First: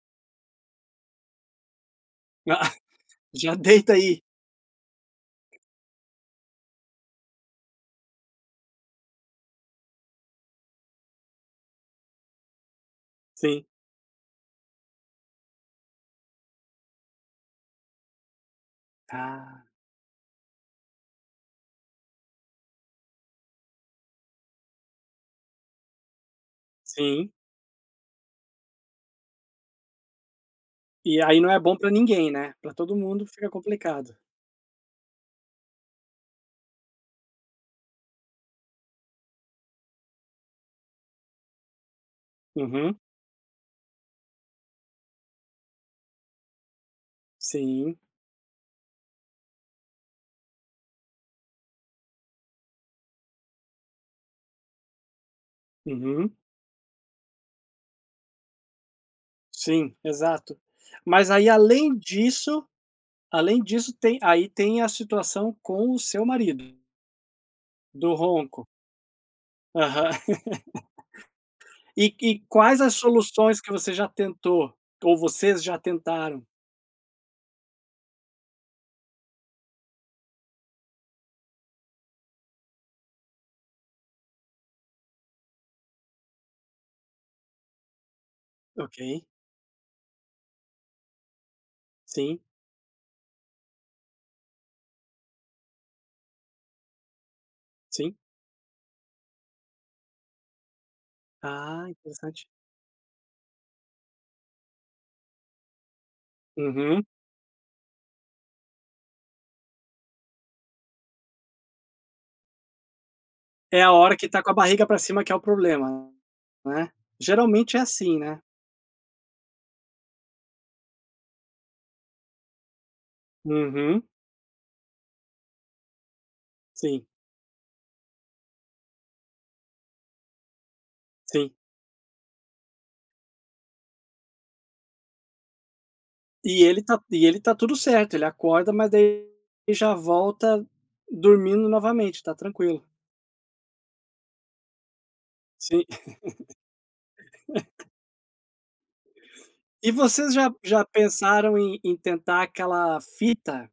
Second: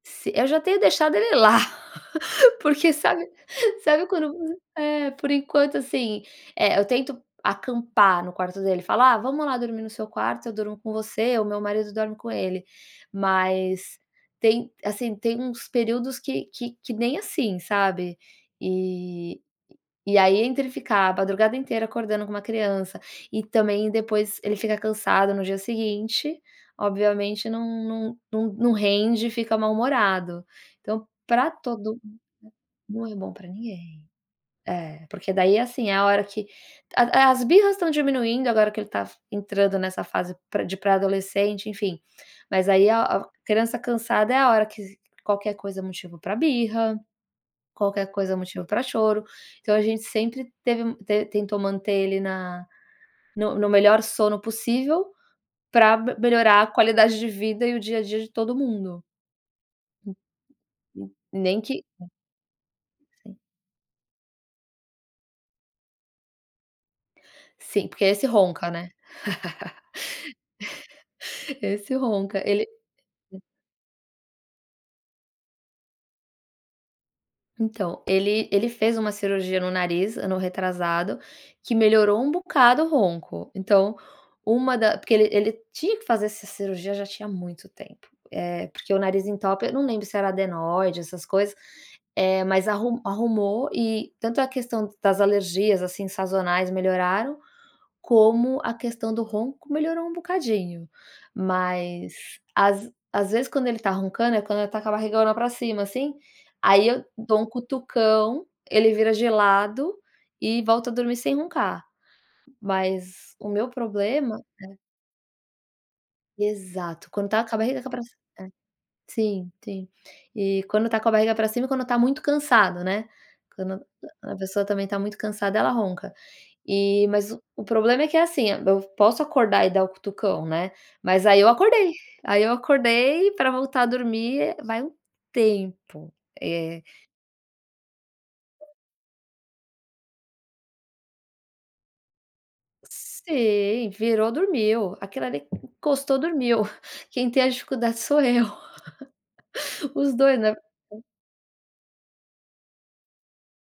Si eu já tenho deixado ele lá, Ah, porque, sabe já deita sabe aí! quando, v é por enquanto assim, eh, eu tento acampar no quarto dele, falar: "Ah, vamos lá dormir no seu quarto, eu durmo com você", ou o meu marido dorme com ele. Sim. Mas, tem assim, tem uns períodos que que que nem assim, sabe. E Ah. e aí, entre ficar a madrugada inteira acordando com uma criança e também depois ele fica cansado no dia seguinte, Sim. obviamente não não não não rende e fica mal-humorado. Então, E aí, não pra é bom pra todo mun ninguém, né, pra todo não é mundo bom pra fica ninguém. complicado. É, porque daí assim, é a hora que a as birras estão diminuindo agora que ele tá entrando nessa fase pra de pré-adolescente, enfim. Mas aí, Uhum. a a criança cansada é a hora que qualquer coisa é motivo pra birra, Sim. qualquer coisa é motivo pra choro, então a gente sempre teve te tentou manter ele na no no melhor sono possível, pra Uhum. melhorar a qualidade de vida e o dia a dia de todo mundo. Sim, N exato. n Mas aí, nem que além disso Sim. além disso, tem aí tem a situação com o seu marido Sim, porque do esse ronco. ronca, né? Aham. Esse E e ronca, ele quais as Hum. soluções que você já tentou, ou vocês já tentaram? Então, ele ele fez uma cirurgia no nariz ano retrasado, que melhorou um bocado o ronco. Então, uma da porque ele ele tinha que fazer essa cirurgia já tinha muito tempo, eh, porque o Ok. nariz entope. Eu não lembro se era adenoide, essas coisas, Sim. eh, mas arru arrumou e tanto a questão das alergias, assim, sazonais melhoraram, Sim. como a questão do ronco melhorou um bocadinho. Ah, Mas, interessante. às às vezes, quando ele tá roncando, é quando ele tá com a barriga lá pra cima assim, aí Uhum. eu dou um cutucão, ele vira de lado, e volta a dormir sem roncar. Mas, o meu É a hora que problema, tá com a né barriga pra cima, que é o problema, né, Exato, quando tá com a geralmente barriga é ca pra cima assim, é. né? Sim, sim. E quando tá com a barriga pra cima, e quando tá muito cansado, né, quando Uhum. a pessoa também tá muito cansada, ela ronca. Sim. E, mas o o problema é que, assim, eu posso acordar e dar o cutucão, né, mas aí eu Sim. acordei aí eu acordei e pra voltar a dormir, vai um tempo. E Eh. ele tá e ele tá tudo certo, ele acorda, mas daí ele já volta dormindo novamente, tá tranquilo. Sim, virou dormiu. Aquele ali, en Sim. encostou dormiu. Quem tem a dificuldade sou eu. E Os vocês dois, já né já pensaram em em tentar aquela fita?